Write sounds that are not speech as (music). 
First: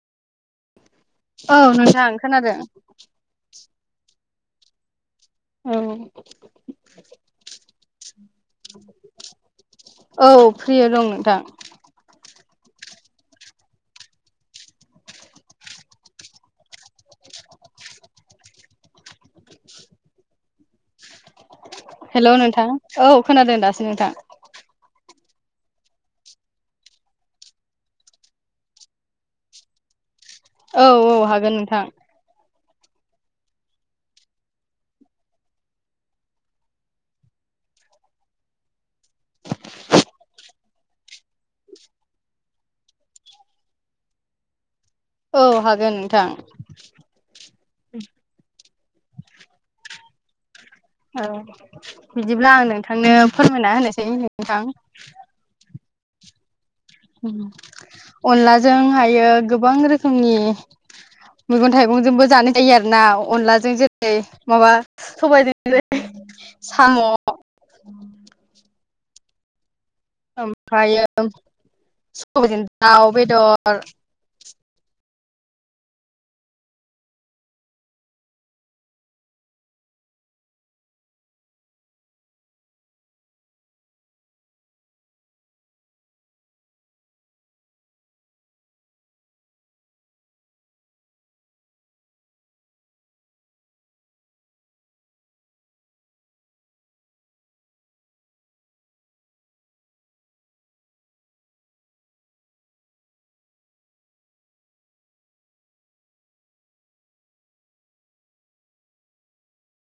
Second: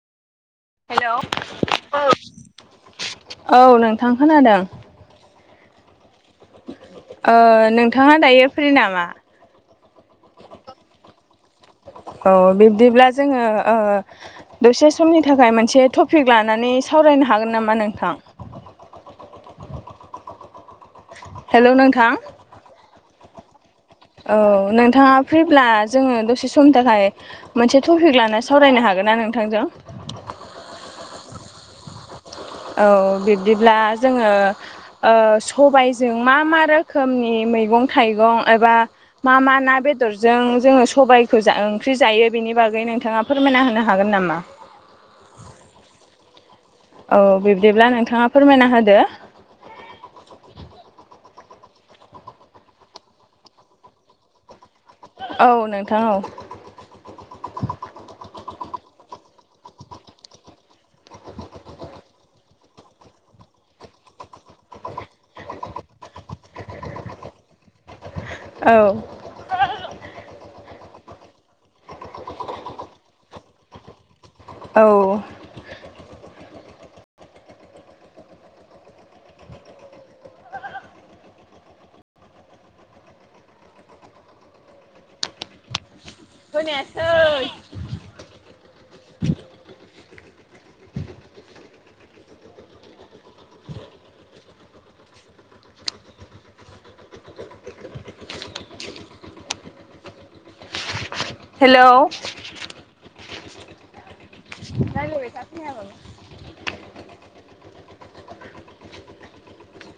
Hello औ नोंथां खोनादों, औ नोंथां खोनादों, औ ओ नोंथाङा दायो फ्रि नामा? औ फ्रियै दं नोंथां औ बिब्दिब्ला जोङो ओ दसे समनि थाखाय मोनसे टपिक लानानै सावरायनो हागोन नामा नोंथां? हेलौ नोंथां हेल' नोंथां औ खोनादों दासो नोंथां औ नोंथाङा फ्रिब्ला जोङो दसे समनि थाखाय मोनसे टपिक लाना सावरायनो हागोन ना नोंथांजों? औ औ हागोन नोंथां। औ बिब्दिब्ला जोङो ओ सबायजों मा मा रोखोमनि मैगं थाइगं एबा मा मा ना बेदरजों जोङो सबायखौ ओंख्रि जायो बेनि बागै नोंथाङा फोरमायना होनो हागोन नामा? औ हागोन नोंथां। औ बिब्दिब्ला नोंथाङा फोरमायना होदो औ बिदिब्ला आं नोंथांनो फोरमायना होनोसै नोंथां। औ नोंथां औ अनलाजों हायो गोबां रोखोमनि मैगं थाइगंजोंबो जानाय जायो आरो ना अनलाजों जेरै माबा सबायनो साम' औ ओमफ्रायो स'बायजों दाउ बेदर औ (unintelligible) हेल' (unintelligible)